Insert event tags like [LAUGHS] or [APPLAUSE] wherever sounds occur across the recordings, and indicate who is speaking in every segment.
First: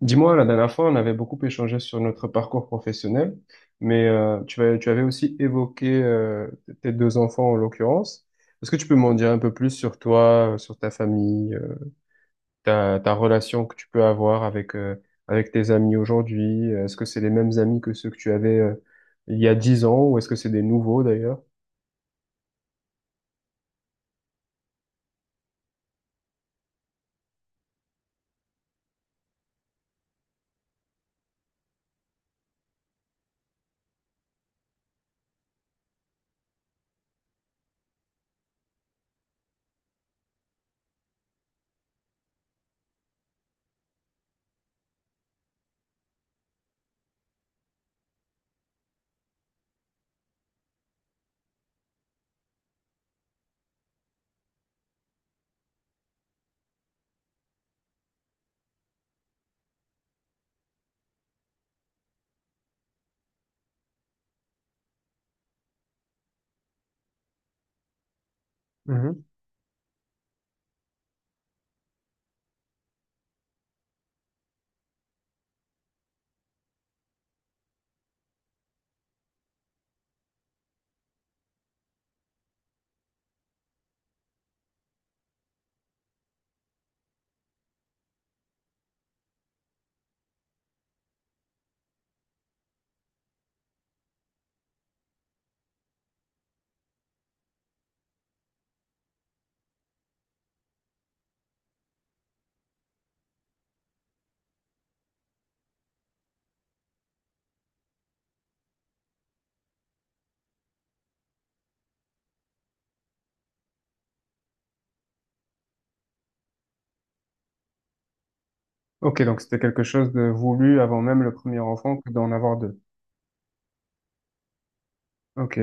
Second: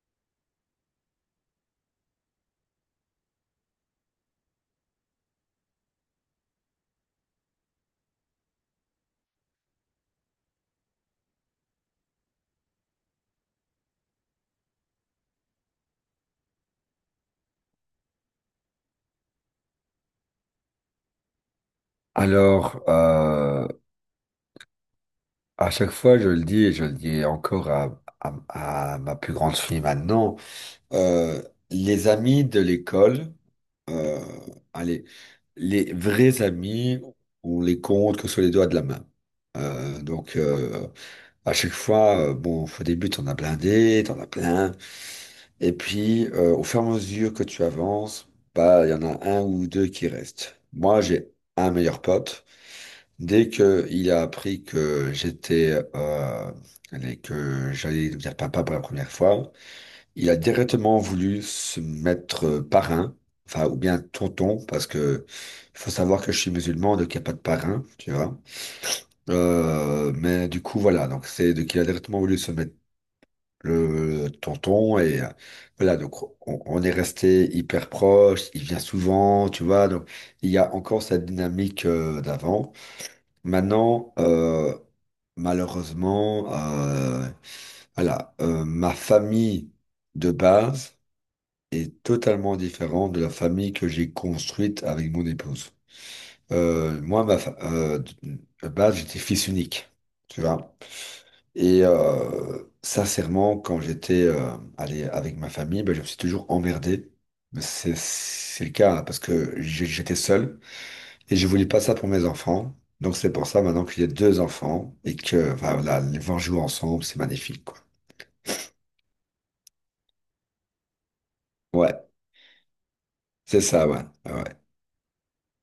Speaker 1: Dis-moi, la dernière fois, on avait beaucoup échangé sur notre parcours professionnel, mais tu avais aussi évoqué tes deux enfants en l'occurrence. Est-ce que tu peux m'en dire un peu plus sur toi, sur ta famille, ta, ta relation que tu peux avoir avec, avec tes amis aujourd'hui? Est-ce que c'est les mêmes amis que ceux que tu avais il y a 10 ans ou est-ce que c'est des nouveaux d'ailleurs?
Speaker 2: Alors, à chaque fois, je le dis et je le dis encore à ma plus grande fille maintenant, euh, les amis de l'école, euh, allez, les vrais amis, on les compte que sur les doigts de la main. Donc, à chaque fois, bon, au début, t'en as blindé, t'en as plein, et puis, au fur et à mesure que tu avances, bah, il y en a un ou deux qui restent. Moi, j'ai un meilleur pote. Dès que il a appris que j'étais et que j'allais devenir papa pour la première fois, il a directement voulu se mettre parrain, enfin ou bien tonton, parce que faut savoir que je suis musulman, donc il n'y a pas de parrain, tu vois.
Speaker 1: Mhm.
Speaker 2: Mais du coup voilà, donc c'est donc il a directement voulu se mettre le tonton et voilà donc on est resté hyper proche. Il vient souvent, tu vois, donc il y a encore cette dynamique d'avant. Maintenant, malheureusement, voilà, ma famille de base est totalement différente de la famille que j'ai construite avec mon épouse. Moi, de base, j'étais fils unique, tu vois. Et sincèrement, quand j'étais allé avec ma famille, ben, je me suis toujours emmerdé. Mais c'est le cas, hein, parce que j'étais seul. Et je voulais pas ça pour mes enfants. Donc c'est pour ça maintenant qu'il y a deux enfants et que enfin, voilà, les voir jouer ensemble, c'est magnifique, quoi.
Speaker 1: Ok, donc c'était quelque chose de voulu avant même le premier enfant
Speaker 2: Ouais,
Speaker 1: que d'en avoir deux.
Speaker 2: c'est ça, ouais. Ah ouais,
Speaker 1: Ok.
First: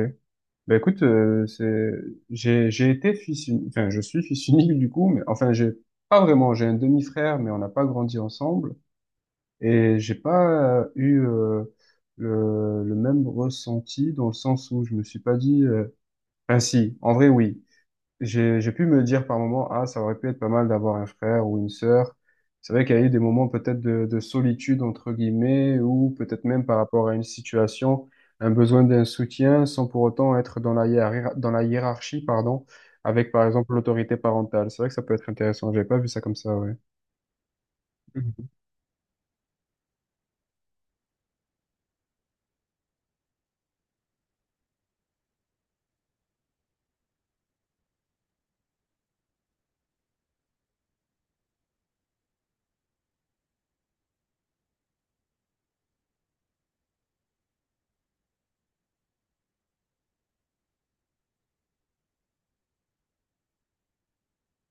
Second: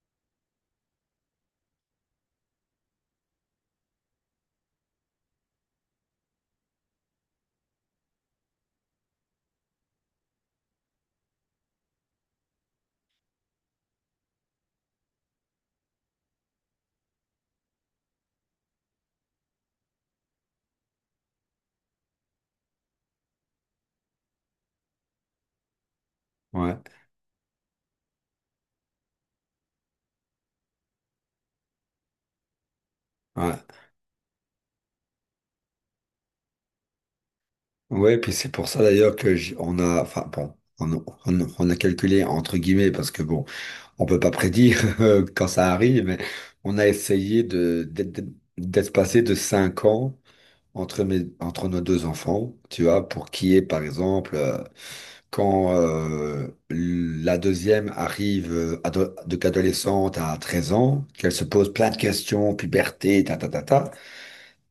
Speaker 1: Ben écoute, c'est, j'ai été fils unique, enfin, je suis fils unique du coup, mais enfin, j'ai pas vraiment, j'ai un demi-frère, mais on n'a pas grandi ensemble, et j'ai pas eu le même ressenti dans le sens où je me suis pas dit, enfin si, en vrai oui, j'ai pu me dire par moments, ah, ça aurait pu être pas mal d'avoir un frère ou une sœur. C'est vrai qu'il y a eu des moments peut-être de solitude, entre guillemets, ou peut-être même par
Speaker 2: ouais,
Speaker 1: rapport à une situation, un besoin d'un soutien sans pour autant être dans dans la hiérarchie, pardon, avec par
Speaker 2: ouais.
Speaker 1: exemple l'autorité parentale. C'est vrai que ça peut être intéressant. J'avais pas vu ça comme ça, ouais.
Speaker 2: Ouais, puis
Speaker 1: Mhm.
Speaker 2: c'est pour ça d'ailleurs que on a, enfin bon, on, on a calculé entre guillemets parce que bon, on peut pas prédire [LAUGHS] quand ça arrive, mais on a essayé d'être passé de 5 ans entre nos deux enfants, tu vois, pour qui est par exemple. Quand la deuxième arrive ado- de qu'adolescente à 13 ans, qu'elle se pose plein de questions, puberté, ta ta ta ta,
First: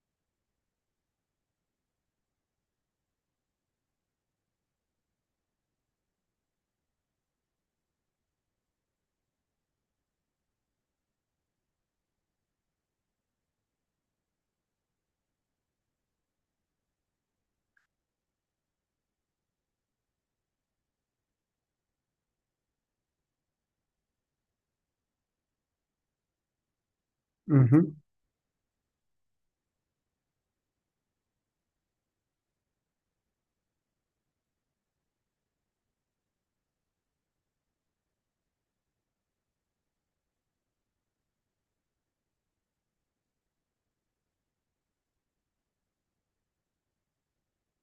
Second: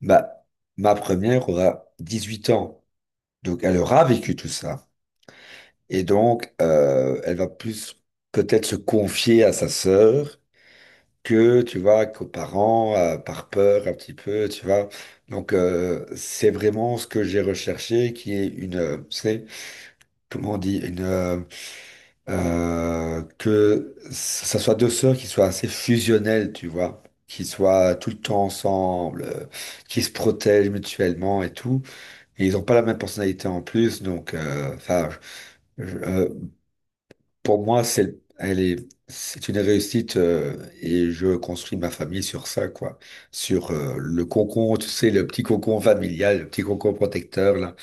Speaker 2: bah, ma première aura 18 ans. Donc elle aura vécu tout ça. Et donc elle va plus peut-être se confier à sa sœur que, tu vois, qu'aux parents, par peur un petit peu, tu vois. Donc c'est vraiment ce que j'ai recherché qui est une, tu comment on dit, une que ça soit deux sœurs qui soient assez fusionnelles, tu vois, qui soient
Speaker 1: Mhm.
Speaker 2: tout le temps ensemble, qui se protègent mutuellement et tout. Et ils n'ont pas la même personnalité en plus, donc enfin, je- je- euh, pour moi, c'est une réussite et je construis ma famille sur ça, quoi, sur le cocon, tu sais, le petit cocon familial, le petit cocon protecteur là.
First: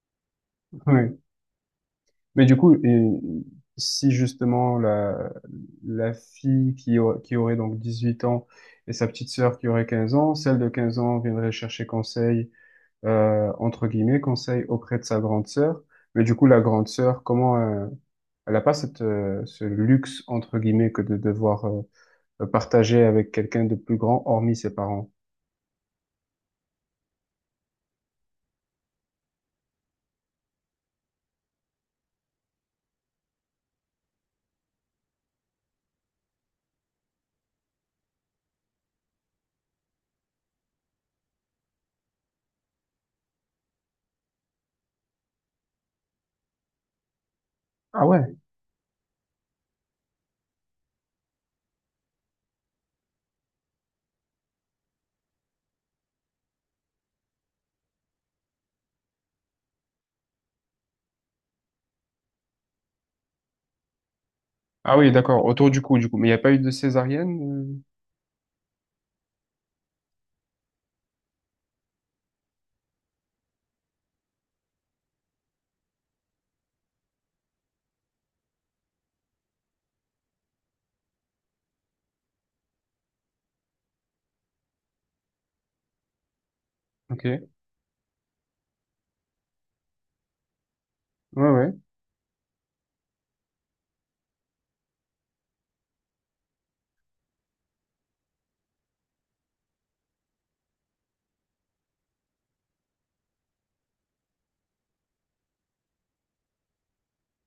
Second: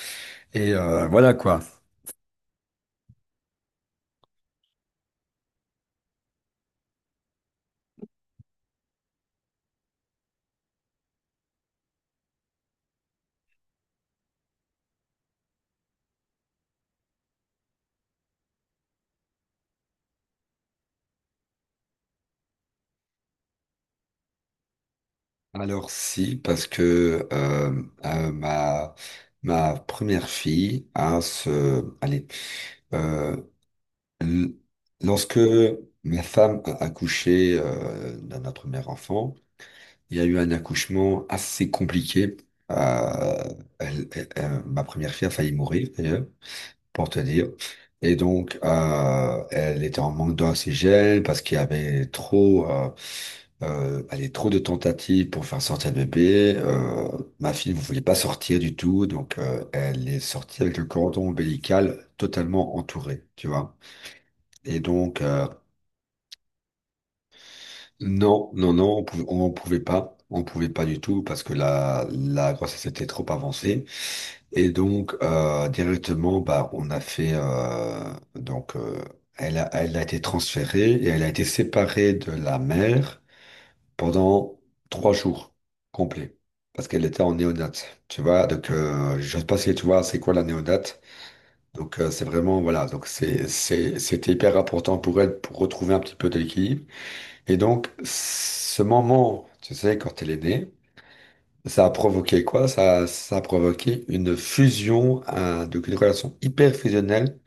Speaker 2: Et
Speaker 1: Ouais.
Speaker 2: voilà quoi.
Speaker 1: Mais du coup, et si justement la, la fille qui, qui aurait donc 18 ans et sa petite sœur qui aurait 15 ans, celle de 15 ans viendrait chercher conseil, entre guillemets, conseil auprès de sa grande sœur. Mais du coup, la grande sœur, comment, elle n'a pas cette, ce luxe, entre guillemets, que de devoir, partager avec quelqu'un de plus grand, hormis ses parents.
Speaker 2: Alors si, parce que ma première fille, hein, allez, euh, l- lorsque ma femme a accouché de notre premier enfant, il y a eu un accouchement assez compliqué. Euh, ma première fille a failli mourir, d'ailleurs, pour te dire.
Speaker 1: Ah
Speaker 2: Et
Speaker 1: ouais.
Speaker 2: donc, elle était en manque d'oxygène parce qu'il y avait trop. Allez, trop de tentatives pour faire sortir le bébé. Ma fille ne voulait pas sortir du tout, donc elle est sortie avec le cordon ombilical totalement entouré, tu vois. Et
Speaker 1: Ah oui,
Speaker 2: donc,
Speaker 1: d'accord, autour du coup, du coup. Mais il n'y a pas eu de césarienne?
Speaker 2: non, non, non, on pouvait pas. On pouvait pas du tout parce que la grossesse était trop avancée. Et donc, directement, bah, on a fait... donc, elle a été transférée et elle a été séparée de la mère, pendant trois jours complets. Parce qu'elle était en
Speaker 1: Ok.
Speaker 2: néonate, tu vois. Donc, je sais pas si tu vois, c'est quoi la néonate.
Speaker 1: Ouais, ouais.
Speaker 2: Donc, c'est vraiment, voilà. Donc, c'était hyper important pour elle pour retrouver un petit peu d'équilibre. Et donc, ce moment, tu sais, quand elle est née, ça a provoqué quoi? Ça a provoqué une fusion, donc une relation hyper fusionnelle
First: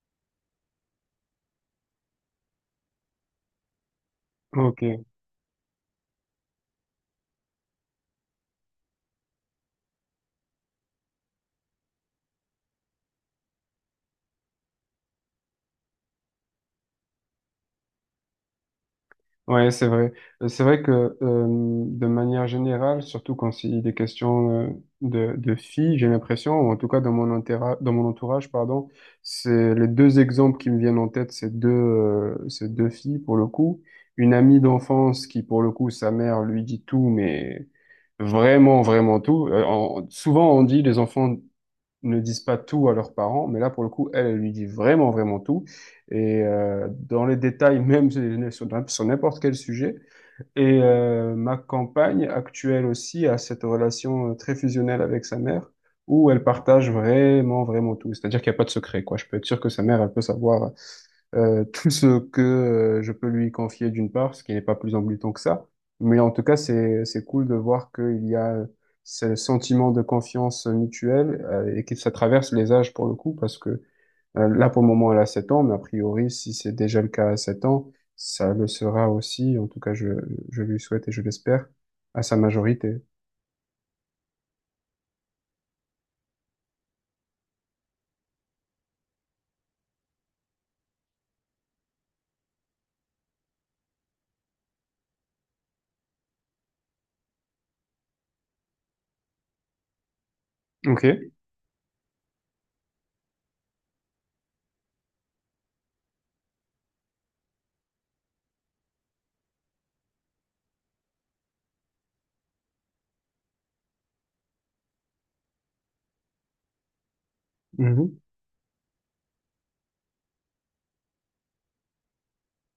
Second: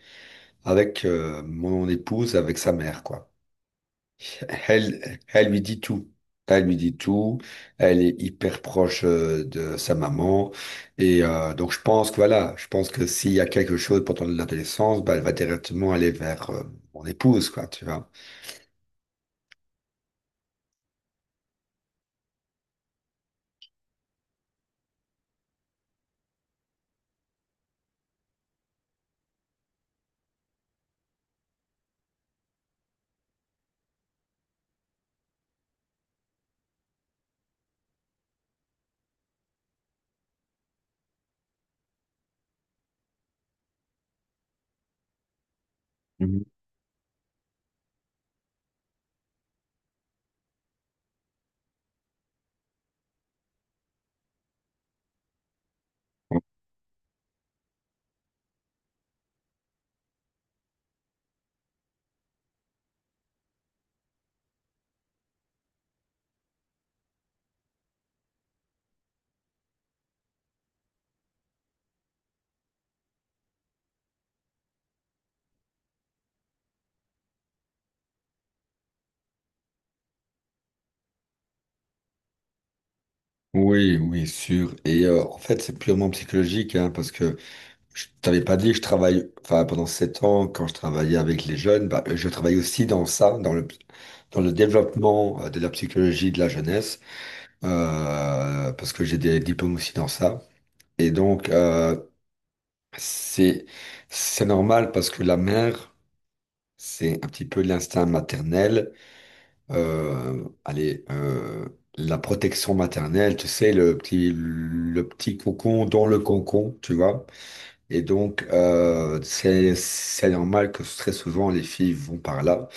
Speaker 2: avec mon épouse, avec sa mère, quoi.
Speaker 1: Ok.
Speaker 2: Elle, elle lui dit tout. Elle lui dit tout. Elle est hyper proche de sa maman. Et donc, je pense que voilà, je pense que s'il y a quelque chose pendant l'adolescence, bah, elle va directement aller vers mon épouse, quoi, tu vois.
Speaker 1: Ouais, c'est vrai. C'est vrai que euh, de manière générale, surtout quand il est question de filles, j'ai l'impression, ou en tout cas dans mon entourage, pardon, c'est les deux exemples qui me viennent en tête, c'est deux filles pour le coup. Une amie d'enfance qui pour le coup, sa mère lui dit tout, mais vraiment, vraiment tout. Souvent on dit les enfants ne disent pas tout à leurs parents, mais là, pour le coup, elle, elle lui dit vraiment, vraiment tout. Et
Speaker 2: Mhm.
Speaker 1: dans les détails, [LAUGHS] même sur n'importe quel sujet. Et ma compagne actuelle aussi a cette relation très fusionnelle avec sa mère, où elle partage vraiment, vraiment tout. C'est-à-dire qu'il n'y a pas de secret, quoi. Je peux être sûr que sa mère, elle peut savoir [LAUGHS] tout ce que je peux lui confier d'une part, ce qui n'est pas plus embêtant que ça. Mais en tout cas, c'est cool de voir qu'il y a ce sentiment de confiance mutuelle et que ça traverse les âges pour le coup, parce que là, pour le moment, elle a 7 ans, mais a priori, si c'est déjà le cas à 7 ans, ça le sera aussi, en tout cas, je lui souhaite et je l'espère, à sa majorité.
Speaker 2: Oui, oui, sûr. Et en fait, c'est purement psychologique, hein, parce que je t'avais pas dit, je travaille, enfin, pendant 7 ans, quand je travaillais avec les jeunes, bah, je travaille aussi dans ça, dans le développement de la psychologie de la jeunesse. Parce que j'ai des diplômes aussi dans ça.
Speaker 1: Ok.
Speaker 2: Et donc, c'est, c'est normal parce que la mère, c'est un petit peu l'instinct maternel. Allez, la protection maternelle, tu sais, le petit cocon dans le cocon, tu vois. Et
Speaker 1: Mhm.
Speaker 2: donc, c'est normal que très souvent les filles vont par là.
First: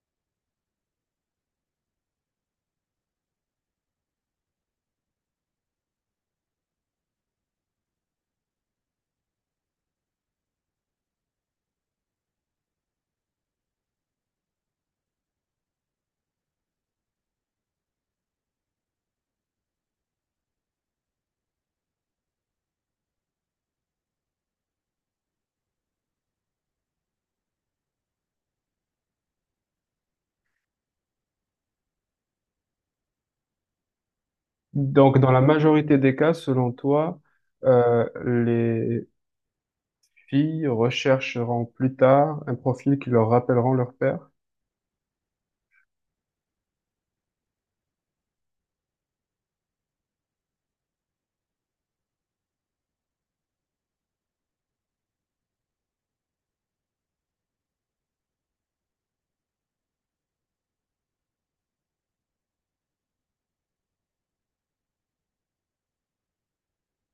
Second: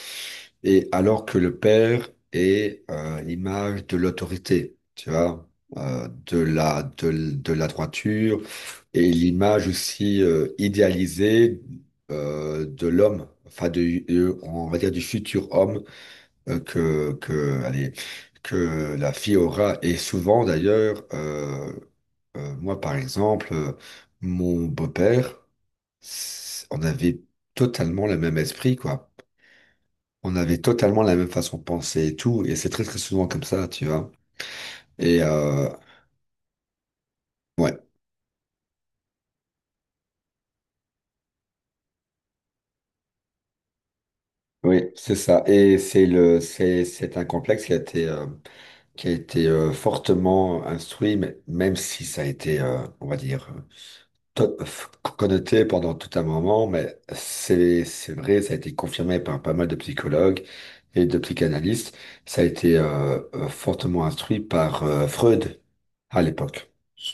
Speaker 2: Et alors que le père est l'image de l'autorité, tu vois, de la droiture, et l'image aussi idéalisée de l'homme, enfin, on va dire du futur homme allez, que la fille aura. Et souvent, d'ailleurs, moi, par exemple, mon beau-père, on avait totalement le même esprit, quoi. On avait totalement la même façon de penser et tout, et c'est très très souvent comme ça, tu vois.
Speaker 1: Donc,
Speaker 2: Et
Speaker 1: dans la majorité des cas, selon toi,
Speaker 2: ouais,
Speaker 1: les filles rechercheront plus tard un profil qui leur rappelleront leur père?
Speaker 2: oui, c'est ça. Et c'est un complexe qui a été fortement instruit, même si ça a été, on va dire, to- f- connoté pendant tout un moment, mais c'est vrai, ça a été confirmé par pas mal de psychologues et de psychanalystes. Ça a été fortement instruit par Freud à l'époque.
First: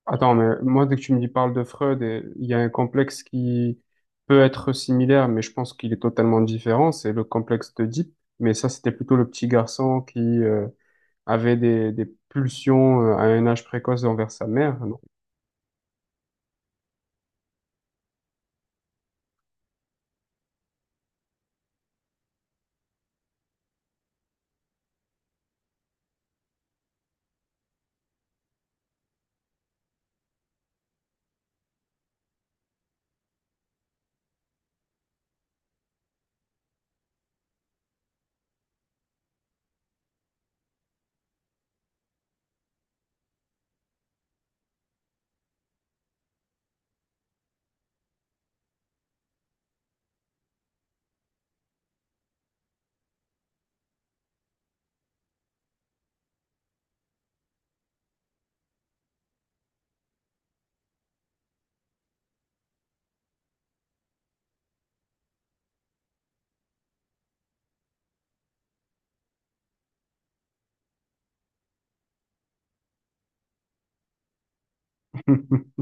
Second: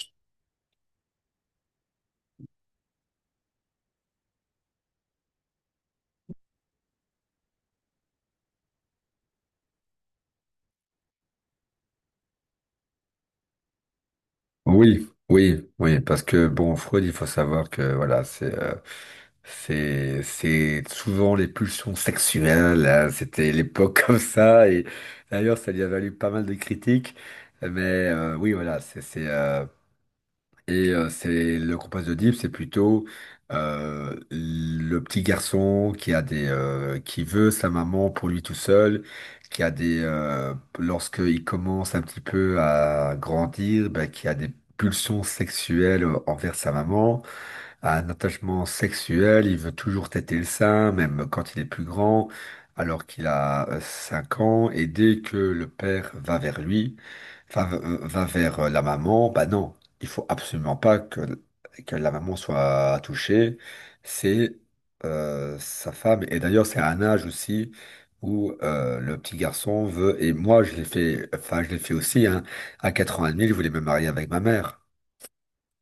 Speaker 1: Attends, mais moi, dès que tu me dis parle de Freud, et il y a un complexe qui peut être similaire, mais je pense qu'il est totalement différent, c'est le complexe d'Oedipe. Mais ça, c'était plutôt le petit garçon qui avait des pulsions à un âge précoce envers sa mère. Non.
Speaker 2: Oui, oui, oui, parce que bon, Freud, il faut savoir que voilà, c'est souvent les pulsions sexuelles, hein, c'était l'époque [LAUGHS] comme ça, et d'ailleurs, ça lui a valu pas mal de critiques, mais oui, voilà, c'est le compas de Deep. C'est plutôt le petit garçon qui a des qui veut sa maman pour lui tout seul, qui a des lorsqu'il commence un petit peu à grandir, bah, qui a des pulsions sexuelles envers sa maman, un attachement sexuel, il veut toujours têter le sein, même quand il est plus grand, alors qu'il a 5 ans, et dès que le père va vers lui, va vers la maman, bah non, il faut absolument pas que, la maman soit touchée, c'est sa femme, et d'ailleurs c'est à un âge aussi où le petit garçon veut, et moi je l'ai fait, enfin je l'ai fait aussi, hein, à 4 ans et demi, je voulais me marier avec ma mère,
Speaker 1: [LAUGHS]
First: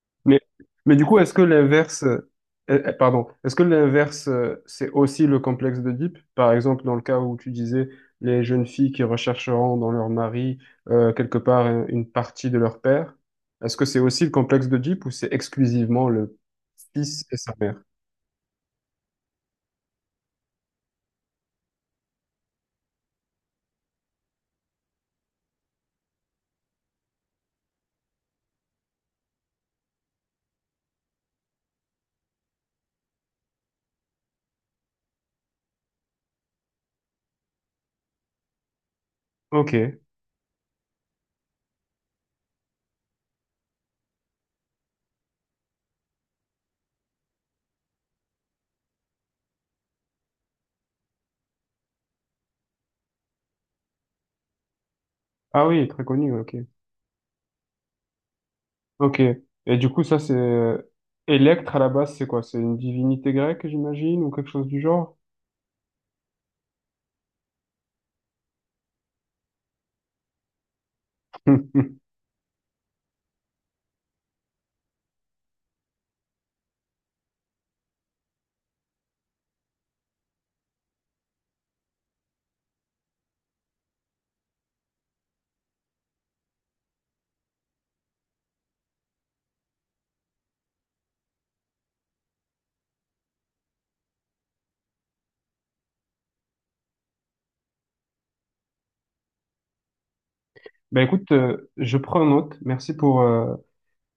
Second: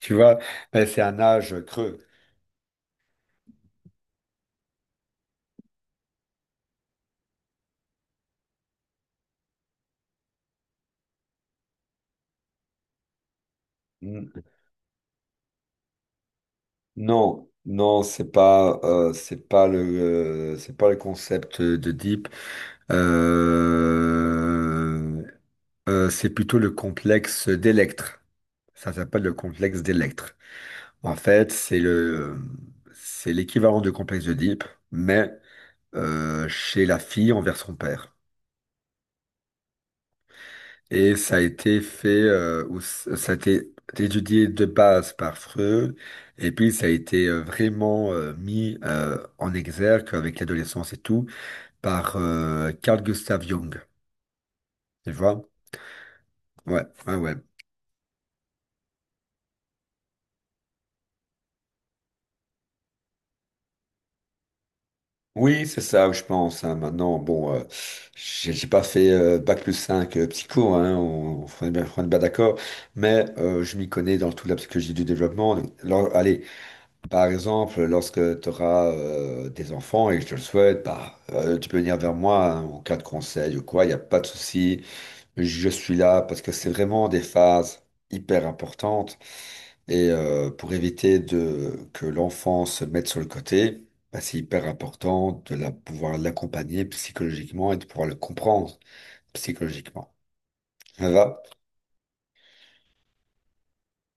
Speaker 2: tu vois,
Speaker 1: Mais,
Speaker 2: mais
Speaker 1: mais
Speaker 2: c'est
Speaker 1: du coup,
Speaker 2: un
Speaker 1: est-ce que
Speaker 2: âge creux.
Speaker 1: l'inverse, pardon, est-ce que l'inverse, c'est aussi le complexe d'Oedipe? Par exemple, dans le cas où tu disais les jeunes filles qui rechercheront dans leur mari quelque part une partie de leur père, est-ce que c'est aussi le complexe d'Oedipe ou c'est exclusivement le fils et
Speaker 2: Non,
Speaker 1: sa mère?
Speaker 2: non, c'est pas le concept de Deep. Euh, c'est plutôt le complexe d'Electre. Ça s'appelle le complexe d'Electre. En fait, c'est l'équivalent du complexe de Deep, mais chez la fille envers son père.
Speaker 1: Ok.
Speaker 2: Et ça a été fait, ça a été étudié de base par Freud, et puis ça a été vraiment mis en exergue avec l'adolescence et tout par Carl Gustav Jung. Tu vois?
Speaker 1: Ah oui, très connu, ok.
Speaker 2: Ouais, ouais, ouais.
Speaker 1: Ok. Et du coup, ça, c'est... Électre, à la base, c'est quoi? C'est une divinité grecque, j'imagine, ou quelque chose du genre?
Speaker 2: Oui, c'est ça, je pense, hein. Maintenant, bon, j'ai pas fait bac+5 psycho, hein, on est
Speaker 1: [LAUGHS]
Speaker 2: bien d'accord, mais je m'y connais dans toute la psychologie du développement. Alors, allez, par exemple, lorsque tu auras des enfants et que je te le souhaite, bah, tu peux venir vers moi hein, en cas de conseil ou quoi, il n'y a pas de souci. Je suis là parce que c'est vraiment des phases hyper importantes. Et pour éviter que l'enfant se mette sur le côté, bah, c'est hyper important pouvoir l'accompagner psychologiquement et de pouvoir le comprendre psychologiquement.
Speaker 1: Ben
Speaker 2: Ça
Speaker 1: écoute,
Speaker 2: va?
Speaker 1: je prends note. Merci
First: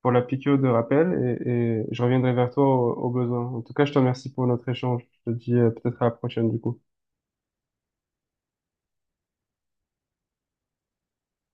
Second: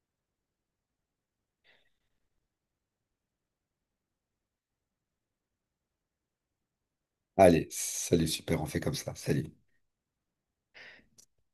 Speaker 1: pour la piqûre de rappel et je reviendrai vers toi au, au besoin. En tout cas, je te remercie pour notre échange. Je te dis peut-être à la prochaine du coup.
Speaker 2: Allez, salut, super, on fait comme ça. Salut.